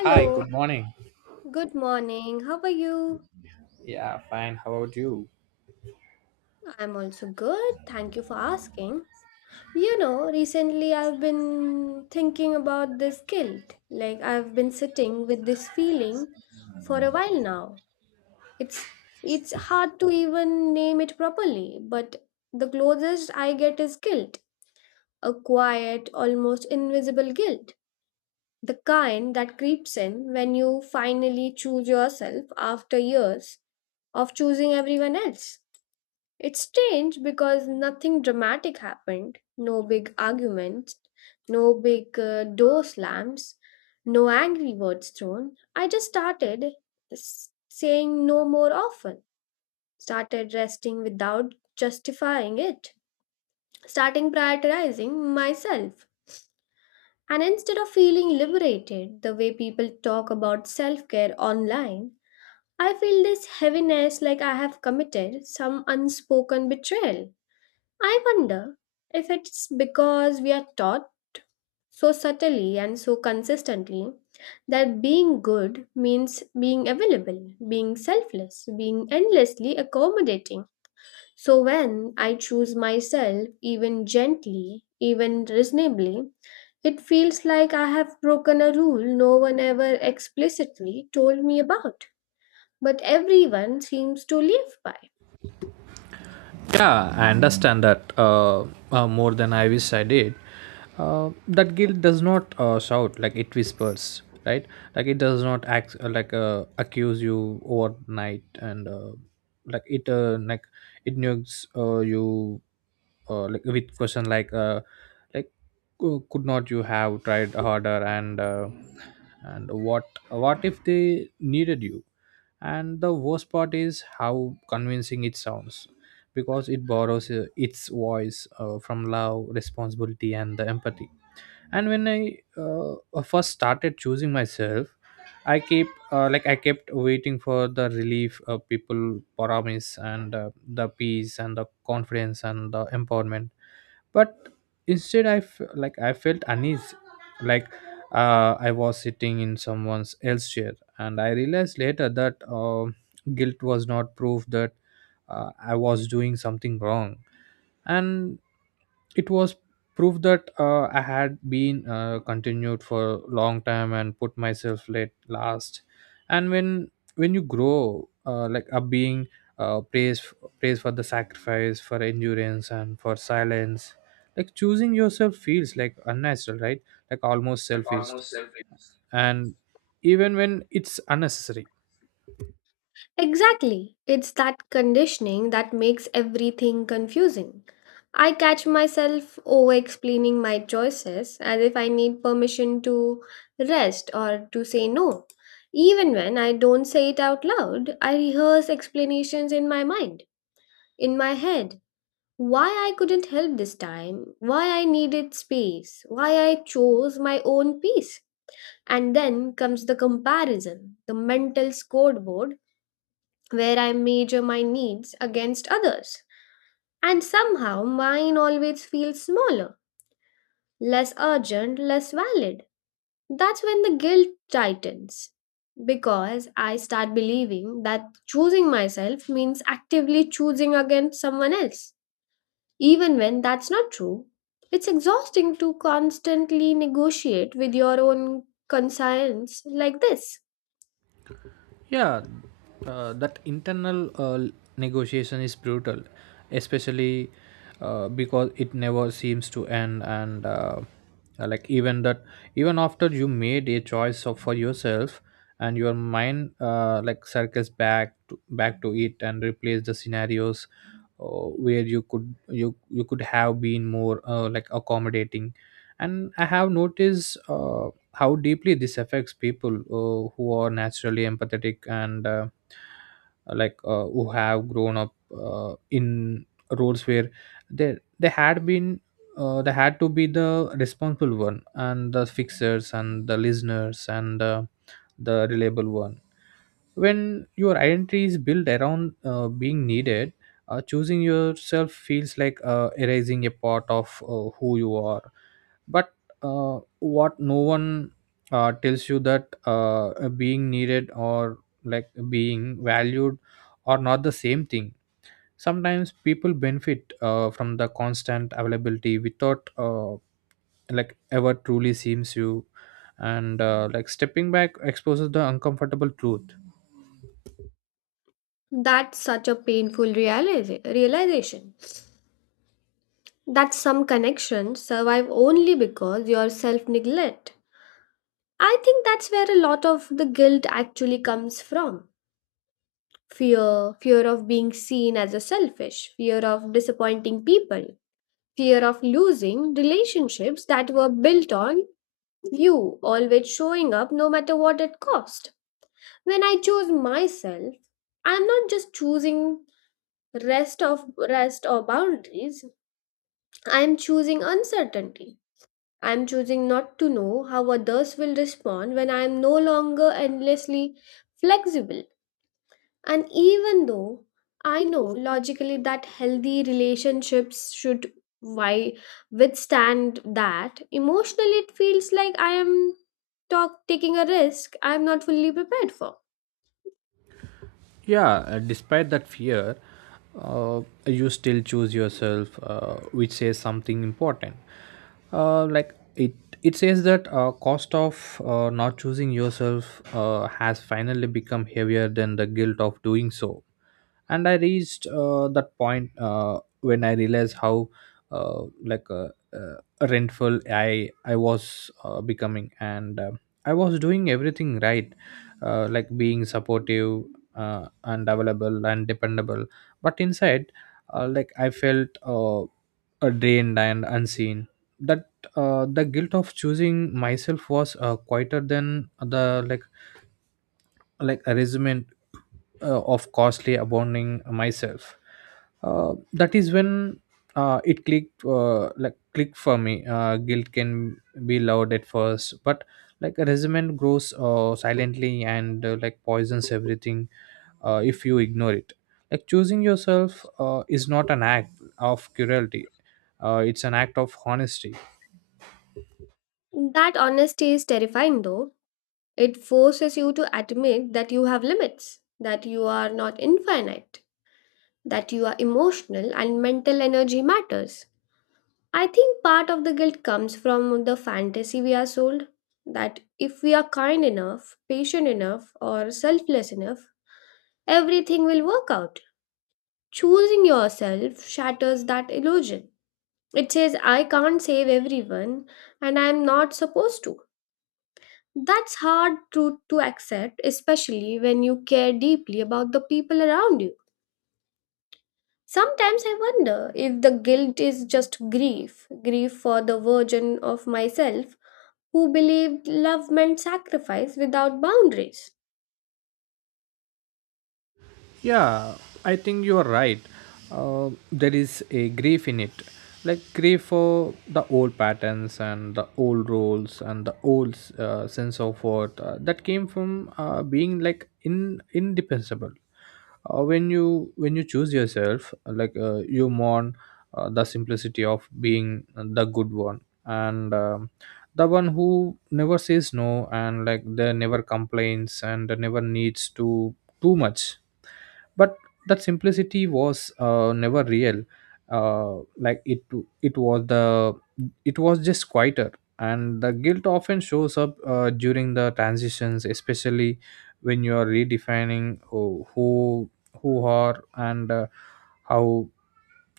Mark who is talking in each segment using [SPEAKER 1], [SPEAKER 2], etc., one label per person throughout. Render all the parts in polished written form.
[SPEAKER 1] Hi, good morning.
[SPEAKER 2] good morning. How are you?
[SPEAKER 1] Yeah, fine. How about you?
[SPEAKER 2] I'm also good. Thank you for asking. You know, recently I've been thinking about this guilt. Like I've been sitting with this feeling for a while now. It's it's hard to even name it properly, but the closest I get is guilt, a quiet, almost invisible guilt. The kind that creeps in when you finally choose yourself after years of choosing everyone else. It's strange because nothing dramatic happened. No big arguments, no big door slams, no angry words thrown. I just started saying no more often, started resting without justifying it, starting prioritizing myself. And instead of feeling liberated the way people talk about self care online, I feel this heaviness like I have committed some unspoken betrayal. I wonder if it's because we are taught so subtly and so consistently that being good means being available, being selfless, being endlessly accommodating. So when I choose myself, even gently, even reasonably, it feels like I have broken a rule no one ever explicitly told me about, but everyone seems to live by.
[SPEAKER 1] Yeah, I understand that more than I wish I did. That guilt does not shout, like it whispers, right? Like it does not act accuse you overnight, and like it uh, like it nukes you like with question like cou- could not you have tried harder and what if they needed you? And the worst part is how convincing it sounds because it borrows its voice from love, responsibility, and the empathy. And when I first started choosing myself, I keep like I kept waiting for the relief people promise, and the peace and the confidence and the empowerment, but instead I felt uneasy, like I was sitting in someone's else chair, and I realized later that guilt was not proof that I was doing something wrong, and it was proof that I had been continued for a long time and put myself late last. And when you grow up being uh, praised praised for the sacrifice, for endurance, and for silence. Like choosing yourself feels like unnatural, right? Like almost selfish, and even when it's unnecessary.
[SPEAKER 2] Exactly. It's that conditioning that makes everything confusing. I catch myself over explaining my choices as if I need permission to rest or to say no. Even when I don't say it out loud, I rehearse explanations in my mind, in my head. Why I couldn't help this time, why I needed space, why I chose my own peace. And then comes the comparison, the mental scoreboard where I measure my needs against others. And somehow mine always feels smaller, less urgent, less valid. That's when the guilt tightens because I start believing that choosing myself means actively choosing against someone else, even when that's not true. It's exhausting to constantly negotiate with your own conscience like this.
[SPEAKER 1] Yeah, that internal negotiation is brutal, especially because it never seems to end. And like even that, even after you made a choice of, for yourself, and your mind circles back to it, and replace the scenarios uh, where you could have been more accommodating. And I have noticed. How deeply this affects people who are naturally empathetic, and who have grown up in roles where they had been they had to be the responsible one and the fixers and the listeners and the reliable one. When your identity is built around being needed, choosing yourself feels like erasing a part of who you are. But what no one tells you, that being needed or like being valued are not the same thing. Sometimes people benefit from the constant availability without like ever truly seems you, and like stepping back exposes the uncomfortable truth.
[SPEAKER 2] That's such a painful realization. That some connections survive only because your self neglect. I think that's where a lot of the guilt actually comes from fear, fear of being seen as a selfish, fear of disappointing people, fear of losing relationships that were built on you always showing up no matter what it cost. When I choose myself, I'm not just choosing rest of rest or boundaries, I'm choosing uncertainty. I'm choosing not to know how others will respond when I am no longer endlessly flexible. And even though I know logically that healthy relationships should why withstand that, emotionally it feels like I am taking a risk I am not fully prepared for.
[SPEAKER 1] Yeah, despite that fear, you still choose yourself, which says something important. uh, like it it says that cost of not choosing yourself has finally become heavier than the guilt of doing so. And I reached that point when I realized how uh, like uh, uh, rentful i was becoming. And I was doing everything right, like being supportive and available and dependable. But inside, I felt drained and unseen. That the guilt of choosing myself was quieter than the like a resume of costly abandoning myself. That is when it clicked clicked for me. Guilt can be loud at first, but like a resume grows silently, and like poisons everything if you ignore it. Like choosing yourself is not an act of cruelty, it's an act of honesty.
[SPEAKER 2] That honesty is terrifying though. It forces you to admit that you have limits, that you are not infinite, that you are emotional and mental energy matters. I think part of the guilt comes from the fantasy we are sold that if we are kind enough, patient enough, or selfless enough, everything will work out. Choosing yourself shatters that illusion. It says, I can't save everyone and I'm not supposed to. That's hard to accept, especially when you care deeply about the people around you. Sometimes I wonder if the guilt is just grief, grief for the version of myself who believed love meant sacrifice without boundaries.
[SPEAKER 1] Yeah, I think you are right. There is a grief in it, like grief for the old patterns and the old roles and the old sense of worth that came from being like in indefensible. When you choose yourself, you mourn the simplicity of being the good one, and the one who never says no and like they never complains and never needs to too much. But that simplicity was never real, uh, like it it was the it was just quieter. And the guilt often shows up during the transitions, especially when you are redefining who are, and how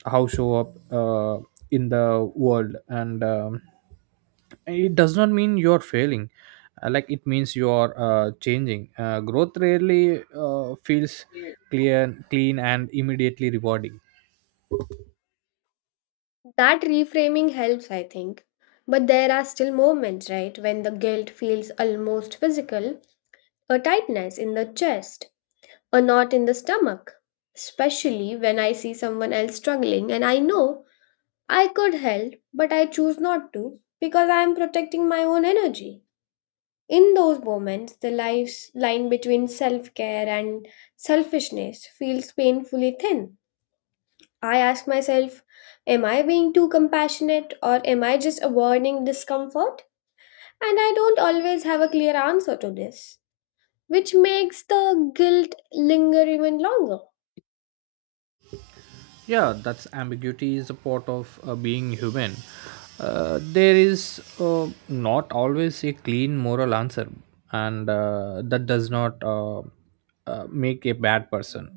[SPEAKER 1] how show up in the world. And it does not mean you are failing. Like it means you are changing. Uh, growth rarely feels clear, clean, and immediately rewarding.
[SPEAKER 2] That reframing helps, I think. But there are still moments, right, when the guilt feels almost physical, a tightness in the chest, a knot in the stomach. Especially when I see someone else struggling and I know I could help, but I choose not to because I am protecting my own energy. In those moments, the life's line between self care and selfishness feels painfully thin. I ask myself, am I being too compassionate or am I just avoiding discomfort? And I don't always have a clear answer to this, which makes the guilt linger even longer.
[SPEAKER 1] Yeah, that's ambiguity is a part of being human. There is not always a clean moral answer, and that does not make a bad person.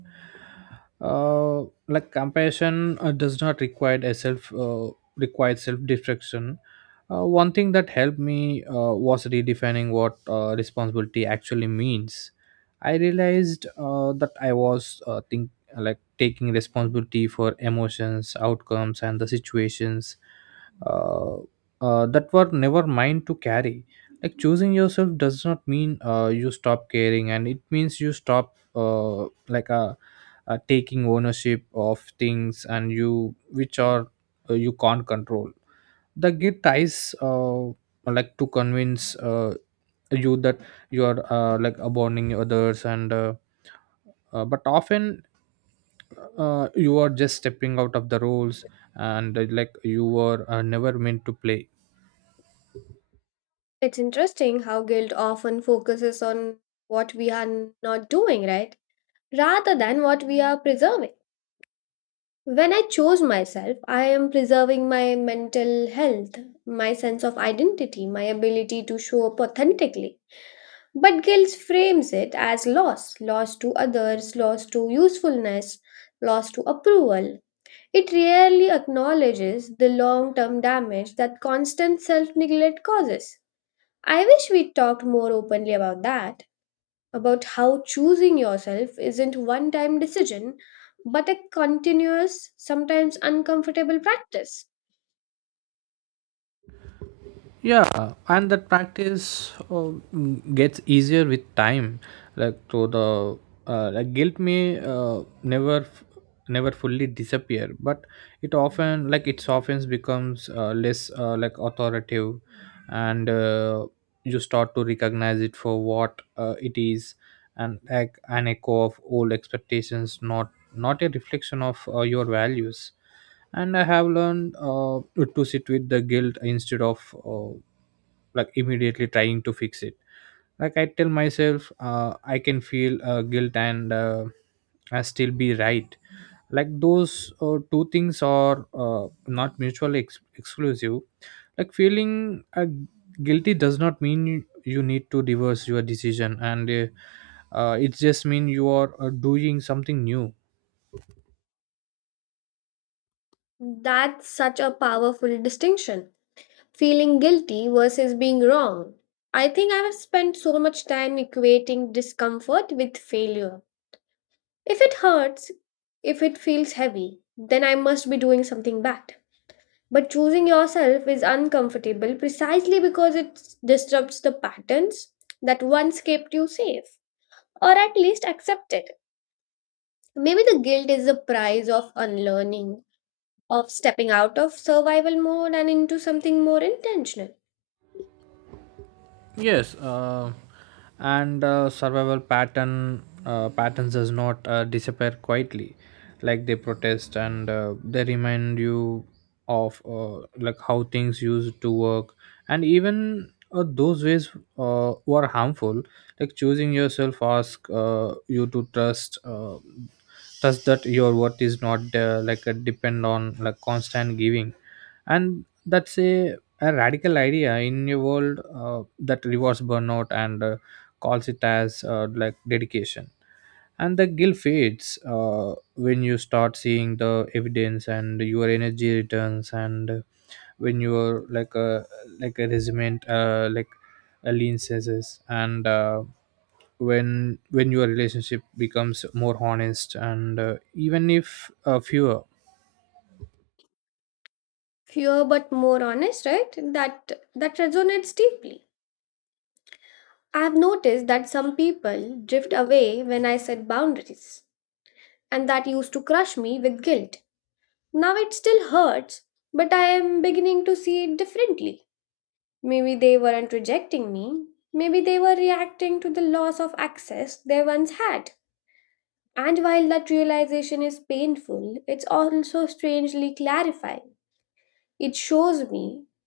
[SPEAKER 1] uh, like compassion does not require a self destruction. One thing that helped me was redefining what responsibility actually means. I realized that I was think like taking responsibility for emotions, outcomes, and the situations uh, that were never mine to carry. Like choosing yourself does not mean you stop caring, and it means you stop a taking ownership of things and you which are you can't control. The guilt tries like to convince you that you are like abandoning others, and but often you are just stepping out of the roles and like you were never meant to play.
[SPEAKER 2] It's interesting how guilt often focuses on what we are not doing, right? Rather than what we are preserving. When I chose myself, I am preserving my mental health, my sense of identity, my ability to show up authentically. But guilt frames it as loss loss to others, loss to usefulness, loss to approval. It rarely acknowledges the long term damage that constant self neglect causes. I wish we talked more openly about that, about how choosing yourself isn't one time decision, but a continuous, sometimes uncomfortable practice.
[SPEAKER 1] Yeah, and that practice gets easier with time. Like so the Like guilt may never fully disappear, but it often like it softens, becomes less like authoritative, and you start to recognize it for what it is, and like an echo of old expectations, not a reflection of your values. And I have learned to sit with the guilt instead of uh, like immediately trying to fix it. Like I tell myself, I can feel guilt and I still be right. Like those two things are not mutually ex- exclusive. Like feeling uh, guilty does not mean you need to reverse your decision, and it just mean you are doing something new.
[SPEAKER 2] That's such a powerful distinction. Feeling guilty versus being wrong. I think I have spent so much time equating discomfort with failure. If it hurts, if it feels heavy, then I must be doing something bad. But choosing yourself is uncomfortable precisely because it disrupts the patterns that once kept you safe, or at least accepted. Maybe the guilt is the price of unlearning, of stepping out of survival mode and into something more intentional.
[SPEAKER 1] Yes, and survival patterns does not disappear quietly, like they protest, and they remind you of like how things used to work, and even those ways were harmful. Like choosing yourself, ask you to trust that your worth is not like a depend on like constant giving, and that's a radical idea in a world that rewards burnout, and calls it as like dedication. And the guilt fades when you start seeing the evidence, and your energy returns, and when you're like a resentment like a lean says, and when your relationship becomes more honest, and even if fewer.
[SPEAKER 2] Fewer but more honest, right? That that resonates deeply. I've noticed that some people drift away when I set boundaries, and that used to crush me with guilt. Now it still hurts, but I am beginning to see it differently. Maybe they weren't rejecting me, maybe they were reacting to the loss of access they once had. And while that realization is painful, it's also strangely clarifying. It shows me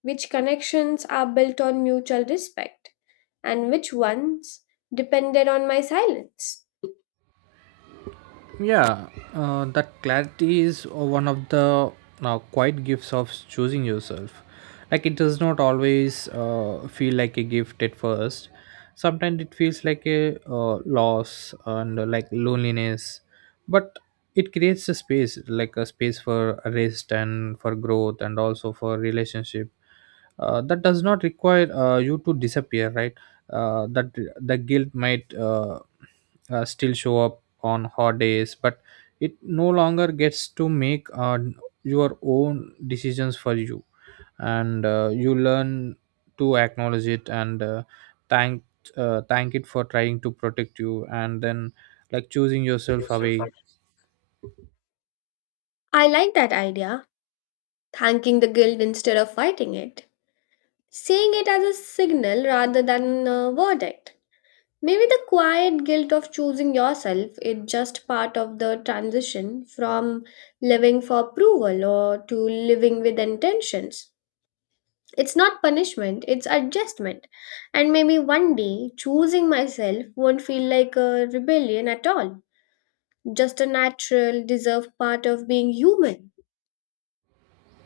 [SPEAKER 2] which connections are built on mutual respect and which ones depended on my silence.
[SPEAKER 1] Yeah, that clarity is one of the quiet gifts of choosing yourself. Like it does not always feel like a gift at first. Sometimes it feels like a loss and like loneliness, but it creates a space, like a space for rest and for growth and also for relationship. That does not require you to disappear, right? That The guilt might still show up on hot days, but it no longer gets to make your own decisions for you. And you learn to acknowledge it, and thank thank it for trying to protect you, and then like choosing yourself away.
[SPEAKER 2] I like that idea, thanking the guild instead of fighting it, seeing it as a signal rather than a verdict. Maybe the quiet guilt of choosing yourself is just part of the transition from living for approval or to living with intentions. It's not punishment, it's adjustment. And maybe one day, choosing myself won't feel like a rebellion at all, just a natural, deserved part of being human.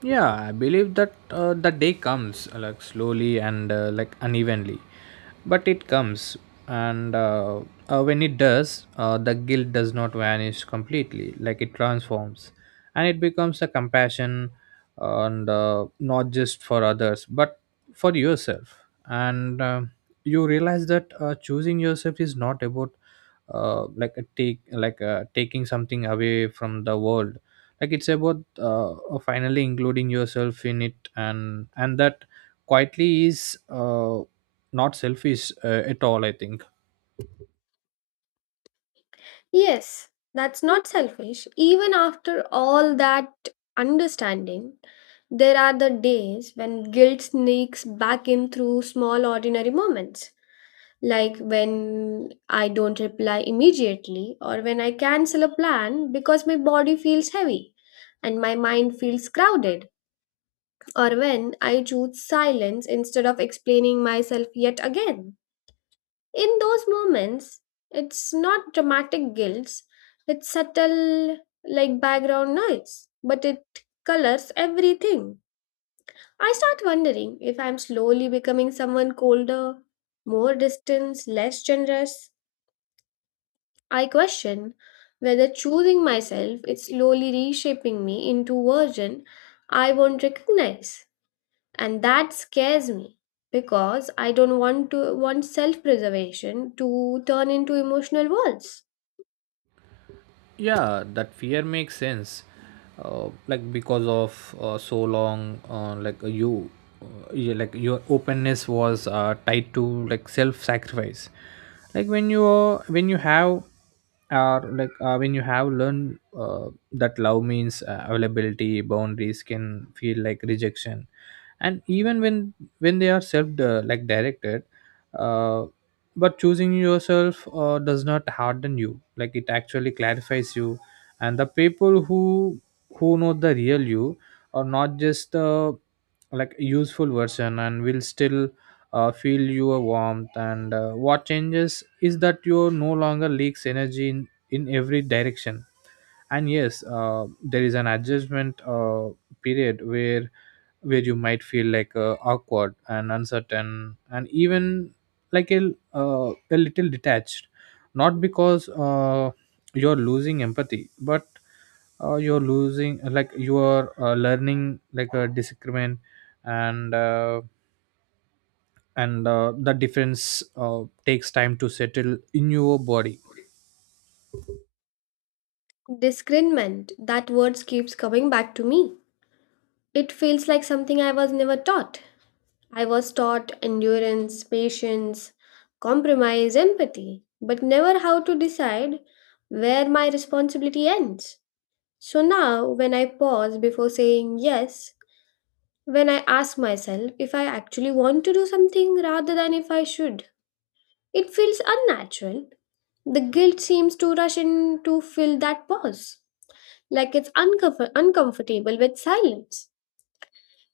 [SPEAKER 1] Yeah, I believe that the day comes like slowly and like unevenly, but it comes. And when it does, the guilt does not vanish completely, like it transforms, and it becomes a compassion, and not just for others, but for yourself. And you realize that choosing yourself is not about like a take like taking something away from the world. Like it's about finally including yourself in it. And that quietly is not selfish at all, I think.
[SPEAKER 2] Yes, that's not selfish. Even after all that understanding, there are the days when guilt sneaks back in through small, ordinary moments. Like when I don't reply immediately or when I cancel a plan because my body feels heavy and my mind feels crowded, or when I choose silence instead of explaining myself yet again. In those moments, it's not dramatic guilt, it's subtle, like background noise, but it colors everything. I start wondering if I'm slowly becoming someone colder, more distant, less generous. I question whether choosing myself is slowly reshaping me into version I won't recognize. And that scares me because I don't want to want self-preservation to turn into emotional walls.
[SPEAKER 1] Yeah, that fear makes sense, like because of so long, you- like your openness was tied to like self sacrifice. Like when you have are like when you have learned that love means availability, boundaries can feel like rejection, and even when they are self like directed. uh, but choosing yourself does not harden you, like it actually clarifies you. And the people who know the real you are not just the like useful version, and will still feel your warmth. And what changes is that you no longer leaks energy in every direction. And yes, there is an adjustment period where you might feel like awkward and uncertain, and even a little detached, not because you're losing empathy, but you are learning like a disagreement. And uh, and uh, the difference takes time to settle in your body.
[SPEAKER 2] Discernment, that word keeps coming back to me. It feels like something I was never taught. I was taught endurance, patience, compromise, empathy, but never how to decide where my responsibility ends. So now, when I pause before saying yes, when I ask myself if I actually want to do something rather than if I should, it feels unnatural. The guilt seems to rush in to fill that pause, like it's uncomfortable with silence.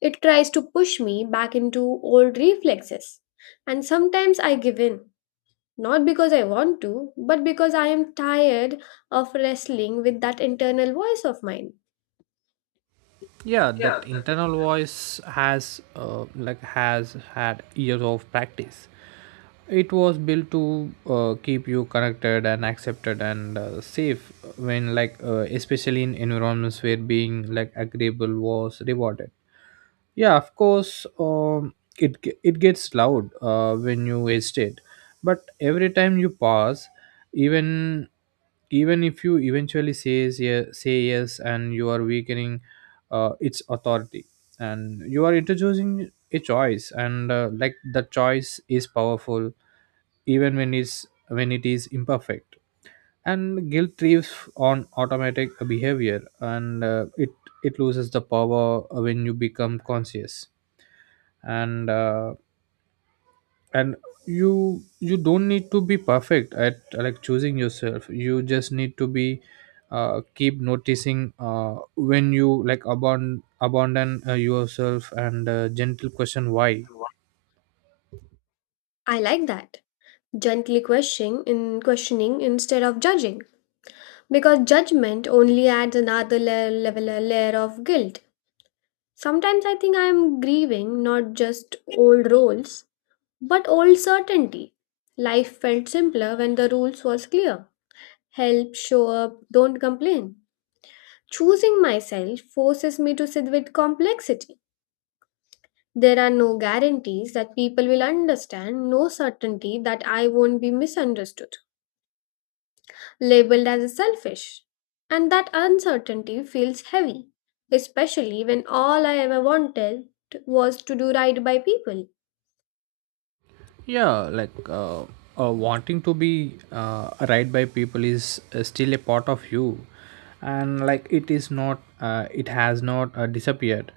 [SPEAKER 2] It tries to push me back into old reflexes. And sometimes I give in, not because I want to, but because I am tired of wrestling with that internal voice of mine.
[SPEAKER 1] Yeah. That internal voice has has had years of practice. It was built to keep you connected and accepted and safe when, especially in environments where being like agreeable was rewarded. Yeah, of course, it gets loud when you waste it, but every time you pause, even even if you eventually says yeah, say yes and you are weakening its authority, and you are introducing a choice, and like the choice is powerful even when it is imperfect. And guilt thrives on automatic behavior, and it loses the power when you become conscious. And uh, and you don't need to be perfect at like choosing yourself, you just need to be keep noticing when you like abandon yourself, and gentle question why.
[SPEAKER 2] I like that, gently questioning instead of judging, because judgment only adds level, a layer of guilt. Sometimes I think I am grieving not just old roles but old certainty. Life felt simpler when the rules was clear, help show up, don't complain. Choosing myself forces me to sit with complexity. There are no guarantees that people will understand, no certainty that I won't be misunderstood, labeled as selfish. And that uncertainty feels heavy, especially when all I ever wanted was to do right by people.
[SPEAKER 1] Yeah, like wanting to be right by people is still a part of you, and like it is not it has not disappeared.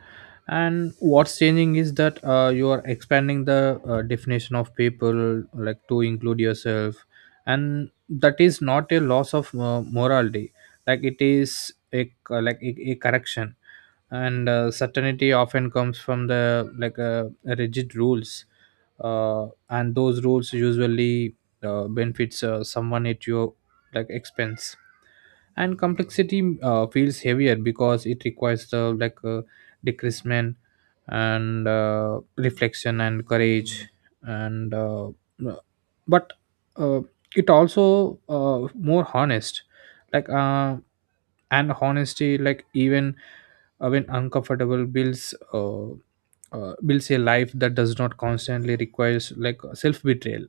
[SPEAKER 1] And what's changing is that you are expanding the definition of people like to include yourself. And that is not a loss of morality, like it is a a correction. And certainty often comes from the rigid rules, and those rules usually benefits someone at your like expense. And complexity feels heavier because it requires the decreasement and reflection and courage. And but uh, it also more honest. like uh, and honesty like even when uncomfortable builds builds a life that does not constantly requires like self betrayal.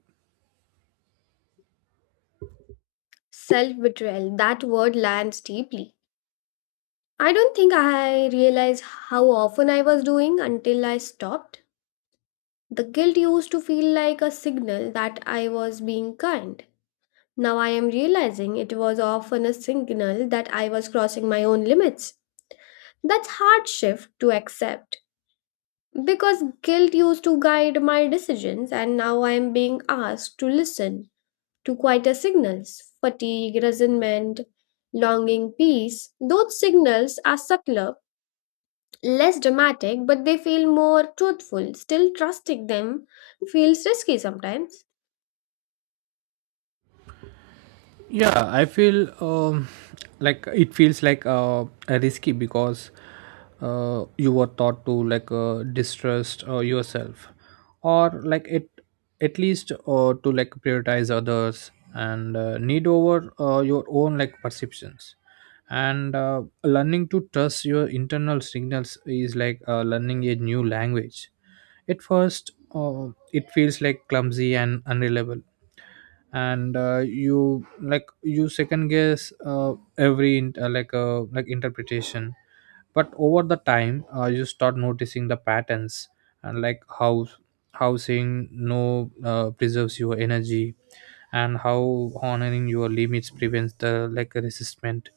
[SPEAKER 2] Self betrayal, that word lands deeply. I don't think I realized how often I was doing until I stopped. The guilt used to feel like a signal that I was being kind. Now I am realizing it was often a signal that I was crossing my own limits. That's hard shift to accept. Because guilt used to guide my decisions, and now I am being asked to listen to quieter signals fatigue, resentment, longing, peace. Those signals are subtler, less dramatic, but they feel more truthful. Still, trusting them feels risky sometimes.
[SPEAKER 1] Yeah, I feel like it feels like risky because you were taught to like distrust yourself, or like it at least to like prioritize others and need over your own like perceptions. And learning to trust your internal signals is like learning a new language. At first, it feels like clumsy and unreliable, and you like you second guess every like interpretation. But over the time you start noticing the patterns, and like how saying no preserves your energy, and how honoring your limits prevents the like resistment,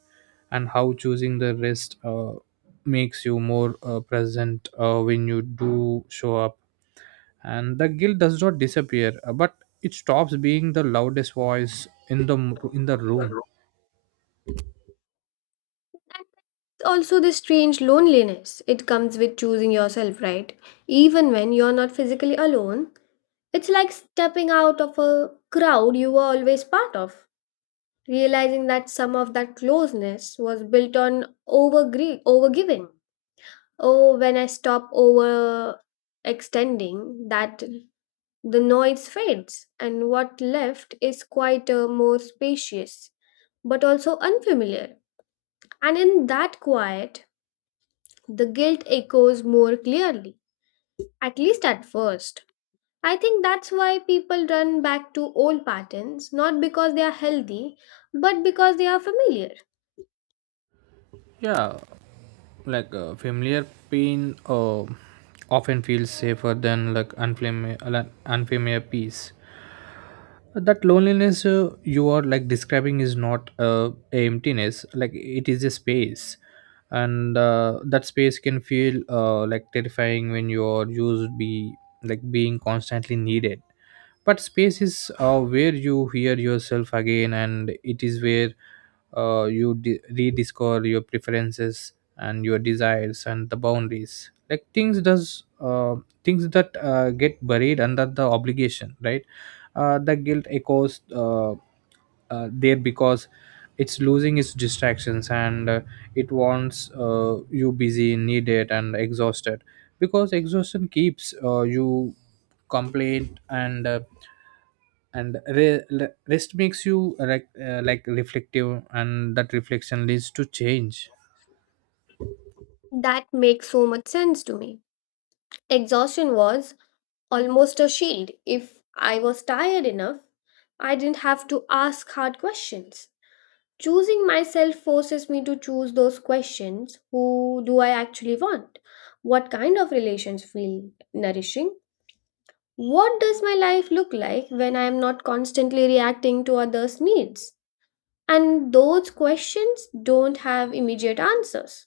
[SPEAKER 1] and how choosing the rest makes you more present when you do show up. And the guilt does not disappear but it stops being the loudest voice in the in the room.
[SPEAKER 2] And also, this strange loneliness. It comes with choosing yourself, right? Even when you're not physically alone, it's like stepping out of a crowd you were always part of. Realizing that some of that closeness was built on overgiving. Oh, when I stop overextending, that the noise fades, and what left is quite more spacious, but also unfamiliar. And in that quiet, the guilt echoes more clearly, at least at first. I think that's why people run back to old patterns, not because they are healthy, but because they are familiar.
[SPEAKER 1] Yeah, like familiar pain often feels safer than like unfamiliar peace. That loneliness you are like describing is not a emptiness, like it is a space. And that space can feel like terrifying when you are used be like being constantly needed. But space is where you hear yourself again, and it is where you rediscover your preferences and your desires and the boundaries, like things does things that get buried under the obligation, right? The guilt echoes there because it's losing its distractions, and it wants you busy needed and exhausted, because exhaustion keeps you complete, and rest makes you like reflective, and that reflection leads to change.
[SPEAKER 2] That makes so much sense to me. Exhaustion was almost a shield. If I was tired enough, I didn't have to ask hard questions. Choosing myself forces me to choose those questions, who do I actually want? What kind of relations feel nourishing? What does my life look like when I am not constantly reacting to others' needs? And those questions don't have immediate answers.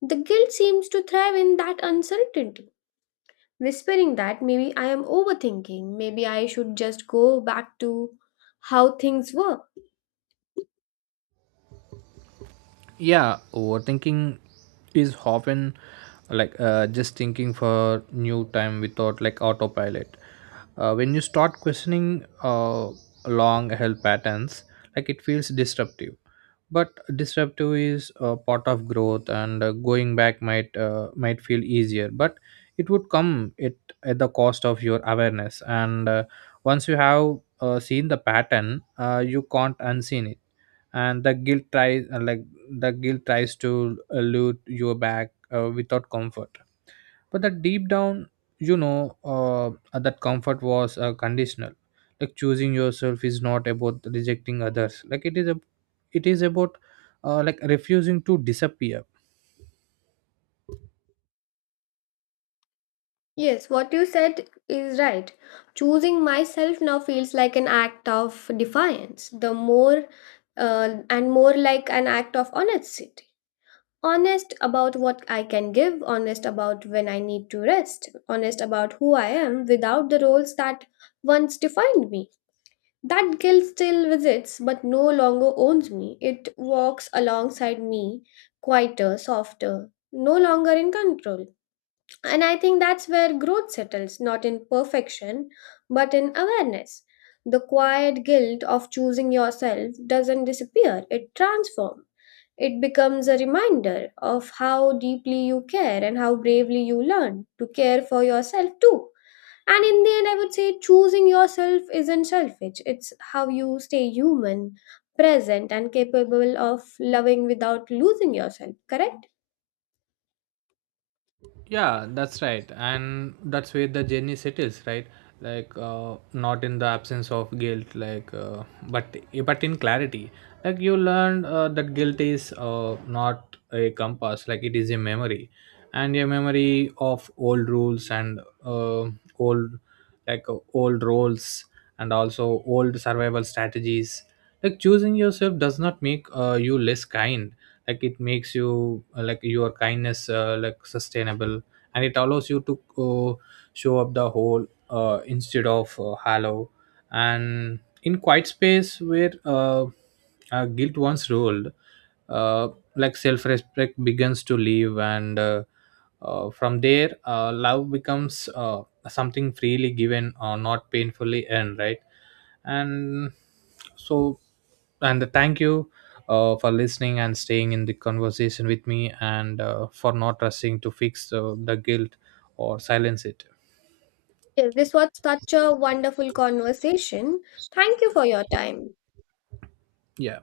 [SPEAKER 2] The guilt seems to thrive in that uncertainty, whispering that maybe I am overthinking, maybe I should just go back to how things were.
[SPEAKER 1] Yeah, overthinking is often like just thinking for new time without like autopilot. When you start questioning long health patterns, like it feels disruptive. But disruptive is a part of growth, and going back might feel easier, but it would come it at the cost of your awareness. And once you have seen the pattern you can't unseen it. And the guilt tries to elude you back without comfort. But the deep down you know that comfort was conditional. Like choosing yourself is not about rejecting others, like it is a it is about like refusing to disappear.
[SPEAKER 2] Yes, what you said is right. Choosing myself now feels like an act of defiance, the more and more like an act of honesty. Honest about what I can give, honest about when I need to rest, honest about who I am without the roles that once defined me. That guilt still visits but no longer owns me. It walks alongside me, quieter, softer, no longer in control. And I think that's where growth settles, not in perfection, but in awareness. The quiet guilt of choosing yourself doesn't disappear, it transforms. It becomes a reminder of how deeply you care and how bravely you learn to care for yourself too. And in the end, I would say choosing yourself isn't selfish, it's how you stay human, present, and capable of loving without losing yourself, correct?
[SPEAKER 1] Yeah, that's right, and that's where the journey settles, right? Like not in the absence of guilt, but but in clarity. Like you learned that guilt is not a compass, like it is a memory. And a memory of old rules, and old like old roles, and also old survival strategies. Like choosing yourself does not make you less kind, like it makes you like your kindness like sustainable. And it allows you to show up the whole instead of hollow. And in quiet space where guilt once ruled, uh, like self-respect begins to live. And From there love becomes something freely given or not painfully earned, right? And so and the thank you for listening and staying in the conversation with me, and for not rushing to fix the guilt or silence it.
[SPEAKER 2] Yes, this was such a wonderful conversation. Thank you for your time.
[SPEAKER 1] Yeah.